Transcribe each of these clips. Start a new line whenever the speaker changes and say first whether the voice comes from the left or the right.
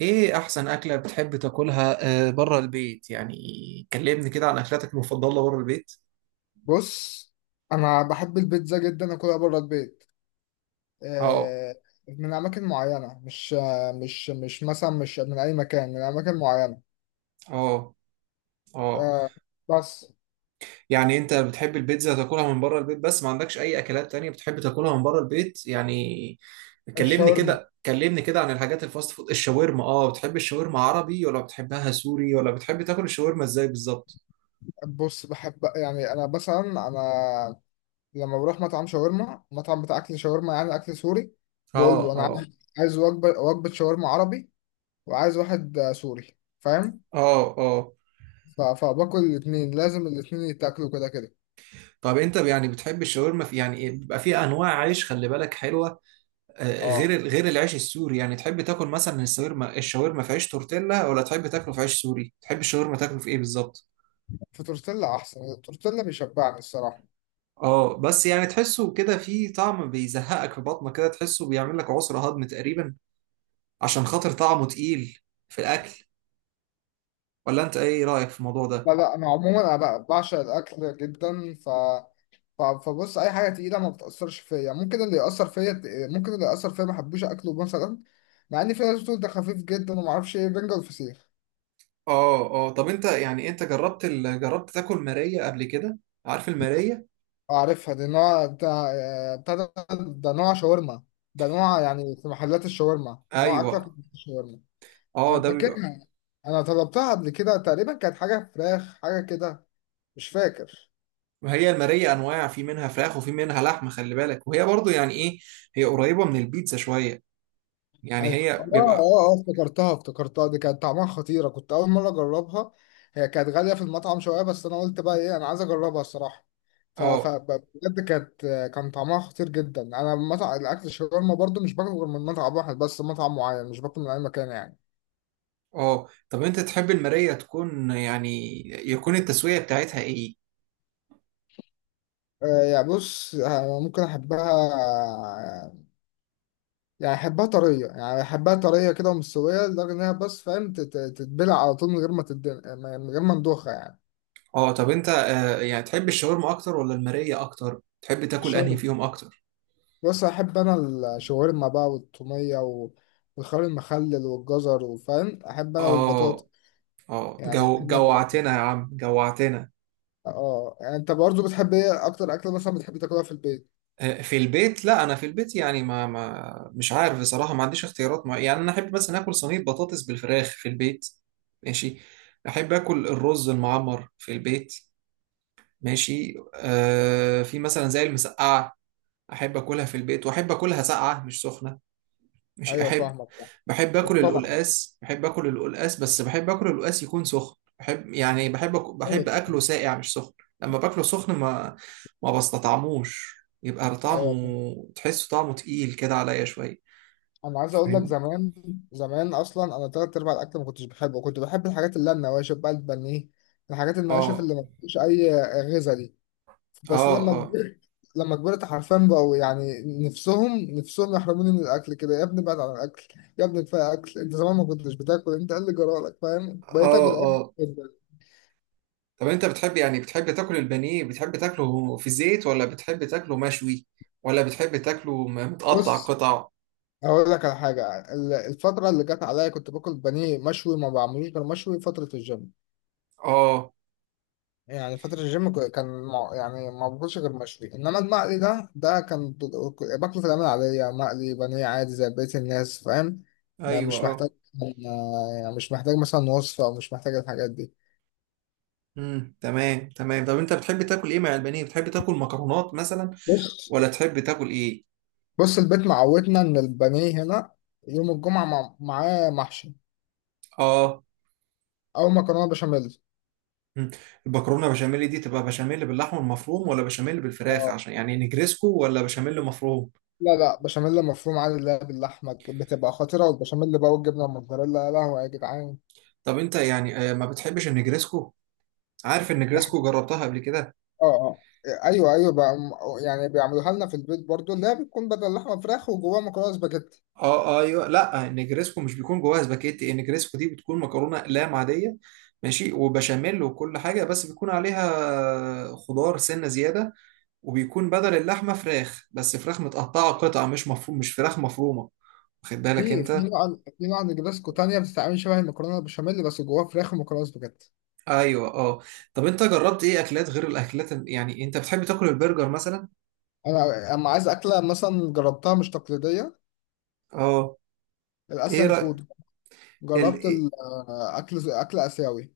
right: ايه احسن اكلة بتحب تاكلها بره البيت يعني. كلمني كده عن اكلاتك المفضلة بره البيت.
left: بص، انا بحب البيتزا جدا اكلها بره البيت،
right: اه،
left: آه، من اماكن معينه. مش مثلا مش من اي مكان، من اماكن معينه.
right: اه، اه.
left: آه، بس.
right: يعني انت بتحب البيتزا تاكلها من بره البيت، بس ما عندكش اي اكلات تانية بتحب تاكلها من بره البيت يعني؟ كلمني
left: الشاورما،
right: كده كلمني كده عن الحاجات الفاست فود الشاورما. اه بتحب الشاورما عربي ولا بتحبها سوري ولا بتحب تاكل الشاورما ازاي بالظبط؟
left: بص بحب يعني انا مثلا، انا لما بروح مطعم شاورما، مطعم بتاع اكل شاورما يعني اكل سوري، بقول
right: اه،
left: له انا
right: اه،
left: عايز وجبه شاورما عربي، وعايز واحد سوري، فاهم؟
right: اه، اه.
left: ف- فباكل الاثنين، لازم الاثنين يتاكلوا كده كده.
right: طب انت يعني بتحب الشاورما في يعني إيه؟ بيبقى فيها انواع عيش خلي بالك حلوة.
left: اه،
right: غير العيش السوري، يعني تحب تاكل مثلا الشاورما في عيش تورتيلا ولا تحب تاكله في عيش سوري؟ تحب الشاورما تاكله في ايه بالظبط؟
left: في تورتيلا احسن. التورتيلا بيشبعني الصراحه.
right: اه، بس يعني تحسه كده فيه طعم بيزهقك في بطنك كده، تحسه بيعمل لك عسر هضم تقريبا. عشان خاطر طعمه تقيل في الاكل. ولا انت ايه رايك في الموضوع ده؟
left: لا، انا عموما بقى بعشق الاكل جدا. ف ف- فبص اي حاجه تقيله ما بتاثرش فيا. ممكن اللي ياثر فيا ما احبوش اكله مثلا. مع ان في ناس بتقول ده خفيف جدا وما اعرفش ايه، بنجر، الفسيخ.
right: اه، اه. طب انت يعني انت جربت تاكل مارية قبل كده؟ عارف المارية؟
left: اعرفها دي، نوع بتاع بتاع ده ده نوع شاورما. ده نوع يعني في محلات الشاورما، نوع
right: ايوه،
left: اكله في محلات الشاورما.
right: اه،
left: انا
right: ده بيبقى.
left: فاكرها، انا طلبتها قبل كده. تقريبا كانت حاجه فراخ، حاجه كده، مش فاكر.
right: ما هي المارية انواع، في منها فراخ وفي منها لحمة خلي بالك، وهي برضو يعني ايه. هي قريبة من البيتزا شوية. يعني
left: ايوه،
right: هي بيبقى.
left: افتكرتها دي. كانت طعمها خطيرة، كنت أول مرة أجربها. هي كانت غالية في المطعم شوية، بس أنا قلت بقى إيه، أنا عايز أجربها الصراحة.
right: اه،
left: بجد كانت، كان طعمها خطير جدا. أنا مطعم الأكل الشاورما برضو مش باكل غير من مطعم واحد بس، مطعم معين، مش باكل من أي مكان يعني.
right: اه. طب انت تحب المراية تكون يعني يكون التسوية بتاعتها ايه؟
left: يعني بص، ممكن أحبها، يعني أحبها طرية. كده، ومستوية لدرجة إنها، بس فاهم، تتبلع على طول من غير ما تدن، من غير ما ندوخها يعني.
right: اه. طب انت يعني تحب الشاورما اكتر ولا المراية اكتر؟ تحب تاكل انهي
left: الشاورما،
right: فيهم اكتر؟
left: بص احب انا الشاورما بقى، والطوميه والخيار المخلل والجزر، وفاهم احب انا، والبطاطا.
right: اه، اه.
left: يعني احب اكل أكل.
right: جوعتنا يا عم، جوعتنا.
left: اه، يعني انت برضو بتحب ايه اكتر اكله مثلا بتحب تاكلها في البيت؟
right: في البيت. لا انا في البيت يعني، ما مش عارف بصراحة، ما عنديش اختيارات يعني انا احب مثلا اكل صينية بطاطس بالفراخ في البيت. ماشي. احب اكل الرز المعمر في البيت. ماشي. في مثلا زي المسقعة. احب اكلها في البيت، واحب اكلها ساقعه مش سخنه. مش
left: ايوه
right: احب.
left: فاهمك. فاهم،
right: بحب اكل
left: طبعا.
right: القلقاس بحب اكل القلقاس بس بحب اكل القلقاس يكون سخن. بحب يعني بحب أك-
left: ايوه
right: بحب
left: طبعا.
right: اكله ساقع مش سخن. لما باكله سخن ما بستطعموش. يبقى
left: ايوه فاهم.
right: طعمه، تحسه طعمه تقيل كده عليا شويه.
left: انا عايز اقول لك،
right: فاهمني؟
left: زمان اصلا انا تلات ارباع الاكل ما كنتش بحبه. كنت بحب الحاجات اللي هي النواشف بقى، البانيه، الحاجات النواشف
right: اه،
left: اللي ما فيش اي غذاء. بس
right: اه،
left: لما
right: اه،
left: كبرت، حرفيا بقوا يعني نفسهم يحرموني من الاكل كده. يا ابني بعد عن الاكل، يا ابني كفايه اكل انت، زمان ما كنتش بتاكل، انت إيه اللي جرالك، فاهم؟ بقيت
right: اه،
left: اكل اكل
right: اه.
left: جداً.
right: طب انت بتحب تاكل البانيه. بتحب تاكله في زيت ولا بتحب تاكله مشوي ولا بتحب تاكله متقطع
left: بص،
right: قطع؟
left: هقول لك على حاجه، الفتره اللي جت عليا كنت باكل بانيه مشوي، ما بعملوش غير مشوي، فتره الجيم.
right: اه،
left: يعني فترة الجيم يعني ما باكلش غير مشوي. انما المقلي ده، كان باكله في الأيام العادية مقلي، بانيه عادي زي بقية الناس، فاهم؟ ما
right: ايوه،
left: مش محتاج
right: اه.
left: يعني مش محتاج مثلا وصفة، او مش محتاج الحاجات دي.
right: تمام، تمام. طب انت بتحب تاكل ايه مع البانيه؟ بتحب تاكل مكرونات مثلا؟
left: بص،
right: ولا تحب تاكل ايه؟
left: البيت معودنا ان البانيه هنا يوم الجمعة معاه محشي
right: اه،
left: او مكرونة بشاميل.
right: مم. المكرونه بشاميل دي تبقى بشاميل باللحمه المفروم، ولا بشاميل بالفراخ
left: اه،
right: عشان يعني نجريسكو، ولا بشاميل مفروم؟
left: لا بشاميل مفروم عادي. اللي هي باللحمة بتبقى خطيرة، والبشاميل بقى والجبنة الموتزاريلا، يا لهوي يا جدعان.
right: طب انت يعني ما بتحبش النجريسكو؟ عارف النجريسكو، جربتها قبل كده؟
left: اه اه، ايوه ايوه بقى. يعني بيعملوها لنا في البيت برضو، اللي هي بتكون بدل لحمه فراخ، وجواها مكرونه سباجيتي.
right: اه، ايوه. لا، النجريسكو مش بيكون جواها سباكيتي. النجريسكو دي بتكون مكرونه اقلام عاديه. ماشي، وبشاميل وكل حاجه، بس بيكون عليها خضار سنه زياده. وبيكون بدل اللحمة فراخ، بس فراخ متقطعة قطع، مش مفروم، مش فراخ مفرومة. واخد بالك
left: في
right: انت؟
left: نوع، في نوع نجرسكو تانية بتتعمل شبه المكرونه البشاميل، بس جواها فراخ ومكرونه سباجيتي.
right: ايوه، اه. طب انت جربت ايه اكلات غير الاكلات يعني انت بتحب تاكل البرجر مثلا؟
left: انا اما عايز اكله مثلا جربتها مش تقليديه،
right: اه، ايه
left: الاسيان
right: رأي.
left: فود.
right: ال...
left: جربت
right: إيه-
left: الاكل، اكل اسيوي.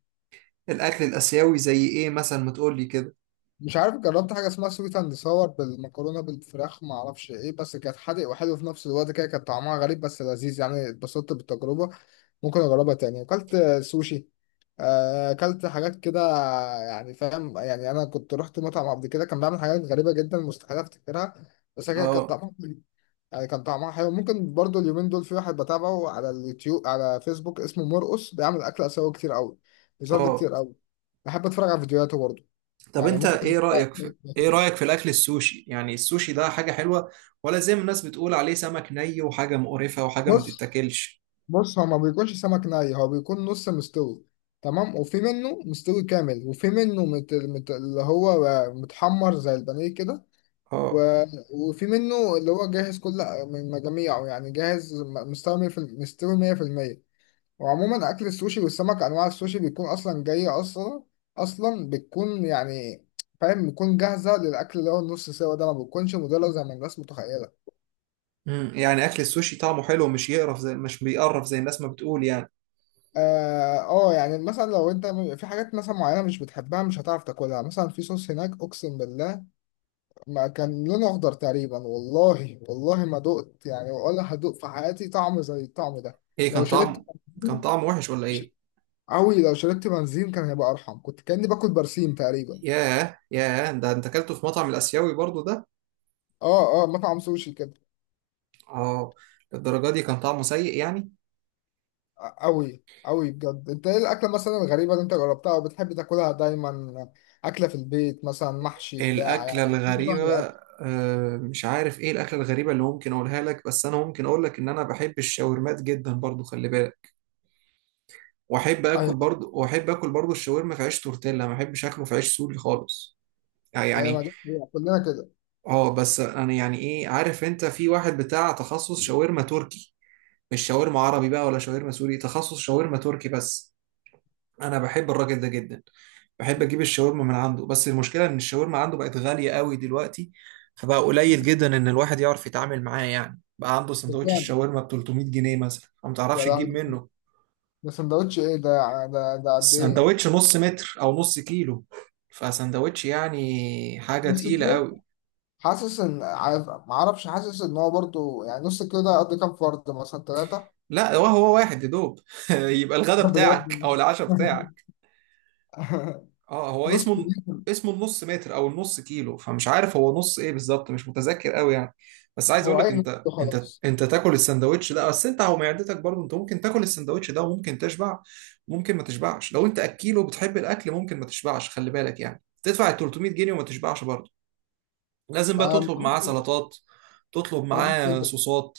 right: الاكل الاسيوي زي ايه مثلا؟ ما تقول لي كده.
left: مش عارف، جربت حاجه اسمها سويت اند صور بالمكرونه بالفراخ، ما اعرفش ايه، بس كانت حادق وحلو في نفس الوقت كده. كان طعمها غريب بس لذيذ، يعني اتبسطت بالتجربه، ممكن اجربها تاني. اكلت سوشي، اكلت حاجات كده يعني، فاهم؟ يعني انا كنت رحت مطعم قبل كده كان بيعمل حاجات غريبه جدا، مستحيل افتكرها. بس هي كانت
right: اه،
left: طعمها، يعني كان طعمها حلو. ممكن برضو اليومين دول في واحد بتابعه على اليوتيوب على فيسبوك اسمه مرقص، بيعمل اكل اسيوي كتير قوي، بيظهر لي
right: اه.
left: كتير قوي. بحب اتفرج على فيديوهاته برضو.
right: طب
left: يعني
right: انت
left: ممكن.
right: ايه رأيك في الاكل السوشي؟ يعني السوشي ده حاجة حلوة؟ ولا زي ما الناس بتقول عليه سمك ني وحاجة مقرفة وحاجة ما
left: بص،
right: تتاكلش؟
left: هو ما بيكونش سمك ني، هو بيكون نص مستوي. تمام، وفي منه مستوي كامل، وفي منه اللي هو متحمر زي البانيه كده. و...
right: اه،
left: وفي منه اللي هو جاهز كل من مجاميعه، يعني جاهز مستوي مية في مستوي 100%. وعموما اكل السوشي والسمك، انواع السوشي بيكون اصلا جاية، اصلا بتكون يعني، فاهم، بتكون جاهزة للاكل. اللي هو النص سوا ده ما بتكونش مدلة زي ما الناس متخيلة.
right: مم. يعني اكل السوشي طعمه حلو، مش يقرف، زي مش بيقرف زي الناس ما بتقول يعني.
left: اه، يعني مثلا لو انت، في حاجات مثلا معينه مش بتحبها مش هتعرف تاكلها. مثلا في صوص هناك، اقسم بالله ما كان لونه اخضر تقريبا، والله ما دقت يعني ولا هدوق في حياتي طعم زي الطعم ده.
right: ايه
left: لو شربت
right: كان
left: بنزين،
right: طعمه وحش ولا ايه؟
left: قوي. لو شربت بنزين كان هيبقى ارحم، كنت كاني باكل برسيم تقريبا.
right: ياه، ياه، ده انت اكلته في مطعم الاسيوي برضو ده؟
left: اه اه، مطعم سوشي كده.
right: اه، للدرجه دي كان طعمه سيء يعني؟
left: قوي قوي بجد. انت ايه الاكله مثلا الغريبه اللي انت جربتها وبتحب تاكلها دايما؟ اكله في البيت مثلا محشي بتاع
right: الاكله الغريبه؟ مش عارف ايه الاكله الغريبه اللي ممكن اقولها لك، بس انا ممكن اقول لك ان انا بحب الشاورمات جدا برضو خلي بالك. واحب اكل
left: يعني.
right: برضو واحب اكل برضو الشاورما في عيش تورتيلا، ما بحبش اكله في عيش سوري خالص
left: ايوه ما
right: يعني.
left: دي حقيقة، كلنا كده.
right: اه، بس انا يعني ايه، عارف انت في واحد بتاع تخصص شاورما تركي. مش شاورما عربي بقى ولا شاورما سوري، تخصص شاورما تركي بس. انا بحب الراجل ده جدا. بحب اجيب الشاورما من عنده، بس المشكلة ان الشاورما عنده بقت غالية قوي دلوقتي. فبقى قليل جدا ان الواحد يعرف يتعامل معاه، يعني بقى عنده سندوتش
left: بجد؟
right: الشاورما ب 300 جنيه مثلا، فما
left: يا
right: تعرفش تجيب
left: لهوي،
right: منه.
left: ده سندوتش ايه ده؟ ده قد ايه؟
right: السندوتش نص متر او نص كيلو، فسندوتش يعني حاجة
left: نص
right: تقيلة
left: كيلو؟
right: قوي.
left: حاسس ان، عارف، ما اعرفش، حاسس ان هو برضه يعني نص كيلو ده قد كام فرد، مثلا ثلاثة؟
right: لا، هو واحد يا دوب يبقى الغدا
left: بجد؟
right: بتاعك او العشاء بتاعك. اه، هو
left: نص
right: اسمه
left: كيلو.
right: اسمه النص متر او النص كيلو، فمش عارف هو نص ايه بالظبط، مش متذكر قوي يعني. بس عايز اقول
left: هو
right: لك
left: اي نص
right: انت
left: كيلو،
right: انت
left: خلاص.
right: انت تاكل السندوتش ده، بس انت هو معدتك برضه انت ممكن تاكل السندوتش ده وممكن تشبع. وممكن ما تشبعش. لو انت اكيل وبتحب الاكل ممكن ما تشبعش خلي بالك، يعني تدفع ال 300 جنيه وما تشبعش برضه. لازم بقى
left: ما
right: تطلب معاه سلطات. تطلب
left: ما زدت
right: معاه
left: كده.
right: صوصات.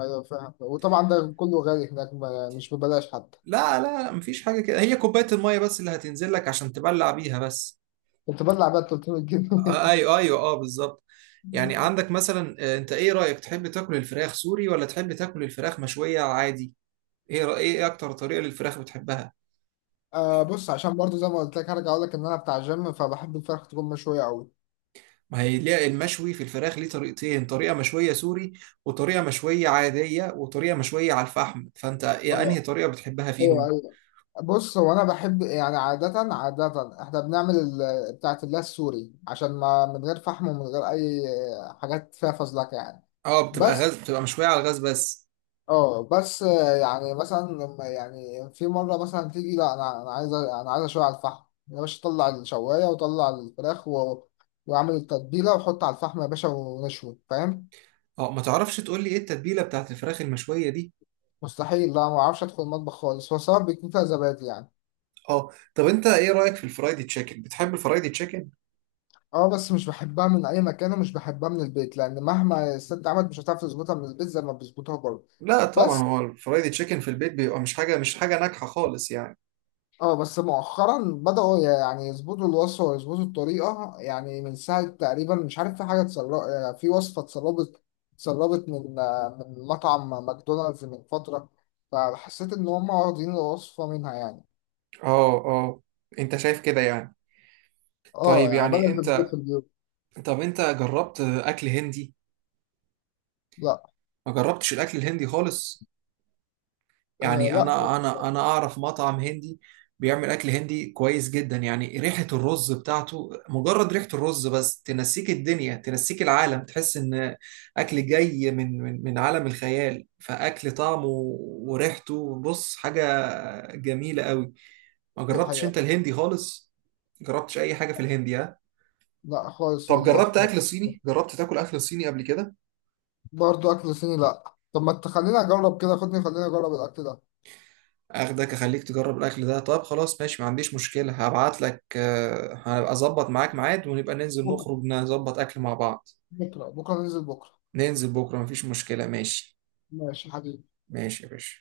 left: ايوه فاهم، وطبعا ده كله غالي هناك، مش ببلاش حتى.
right: لا، لا، مفيش حاجة كده، هي كوباية المية بس اللي هتنزل لك عشان تبلع بيها بس.
left: كنت بلع بقى 300 جنيه؟
right: ايوه، ايوه، اه، بالظبط. يعني عندك مثلا انت ايه رأيك، تحب تاكل الفراخ سوري ولا تحب تاكل الفراخ مشوية عادي؟ ايه اكتر طريقة للفراخ بتحبها؟
left: آه بص، عشان برضه زي ما قلت لك هرجع اقول لك ان انا بتاع جيم، فبحب الفراخ تكون مشوية قوي.
right: ما هي ليه المشوي في الفراخ ليه طريقتين، طريقة مشوية سوري وطريقة مشوية عادية وطريقة مشوية على الفحم، فانت ايه انهي
left: اه
right: طريقة بتحبها
left: ايوه
right: فيهم؟
left: ايوه. بص، هو انا بحب يعني عادة، احنا بنعمل بتاعة الله السوري، عشان ما من غير فحم ومن غير اي حاجات فيها فزلكة يعني.
right: اه، بتبقى
left: بس.
right: غاز، بتبقى مشوية على الغاز بس.
left: اه، بس. يعني مثلا لما يعني في مرة مثلا تيجي، لا انا، عايز اشوي على الفحم يا باشا، طلع الشواية وطلع الفراخ واعمل التتبيلة وحط على الفحم يا باشا، ونشوي فاهم.
right: اه، ما تعرفش تقول لي ايه التتبيلة بتاعت الفراخ المشوية دي؟
left: مستحيل، لا ما اعرفش ادخل المطبخ خالص. هو سواء بيكون فيها زبادي يعني.
right: اه، طب انت ايه رايك في الفرايدي تشيكن، بتحب الفرايدي تشيكن؟
left: اه بس، مش بحبها من اي مكان ومش بحبها من البيت، لان مهما الست عملت مش هتعرف تظبطها من البيت زي ما بيظبطوها بره.
right: لا طبعا،
left: بس.
right: هو الفرايدي تشيكن في البيت بيبقى مش حاجه ناجحه خالص يعني.
left: اه بس مؤخرا بدأوا يعني يظبطوا الوصفة ويظبطوا الطريقة، يعني من ساعة تقريبا مش عارف في حاجة اتسربت، يعني في وصفة اتسربت، اتسربت من من مطعم ماكدونالدز من فترة. فحسيت ان هم واخدين الوصفة منها يعني.
right: اه، اه، انت شايف كده يعني؟
left: اه
right: طيب
left: يعني
right: يعني
left: بدأت تظبط
right: انت
left: في البيوت.
right: طب انت جربت اكل هندي؟
left: لا.
right: ما جربتش الاكل الهندي خالص؟
left: آه
right: يعني
left: لا
right: انا اعرف مطعم هندي. بيعمل اكل هندي كويس جدا، يعني ريحة الرز بتاعته، مجرد ريحة الرز بس تنسيك الدنيا، تنسيك العالم، تحس ان اكل جاي من عالم الخيال، فاكل طعمه وريحته بص حاجة جميلة قوي. ما
left: دي
right: جربتش
left: حقيقة.
right: انت الهندي خالص؟ جربتش اي حاجة في الهندي، ها؟
left: لا خالص
right: طب
left: والله.
right: جربت تاكل اكل صيني قبل كده؟
left: برضه اكل صيني لا، طب ما تخليني اجرب كده، خدني خليني اجرب الاكل ده.
right: اخدك اخليك تجرب الاكل ده. طب خلاص ماشي، ما عنديش مشكلة. هبعت لك آه، هبقى اظبط معاك ميعاد، ونبقى ننزل
left: بكره،
right: نخرج نظبط اكل مع بعض.
left: بكره ننزل بكره.
right: ننزل بكرة، مفيش مشكلة، ماشي.
left: ماشي حبيبي.
right: ماشي يا باشا.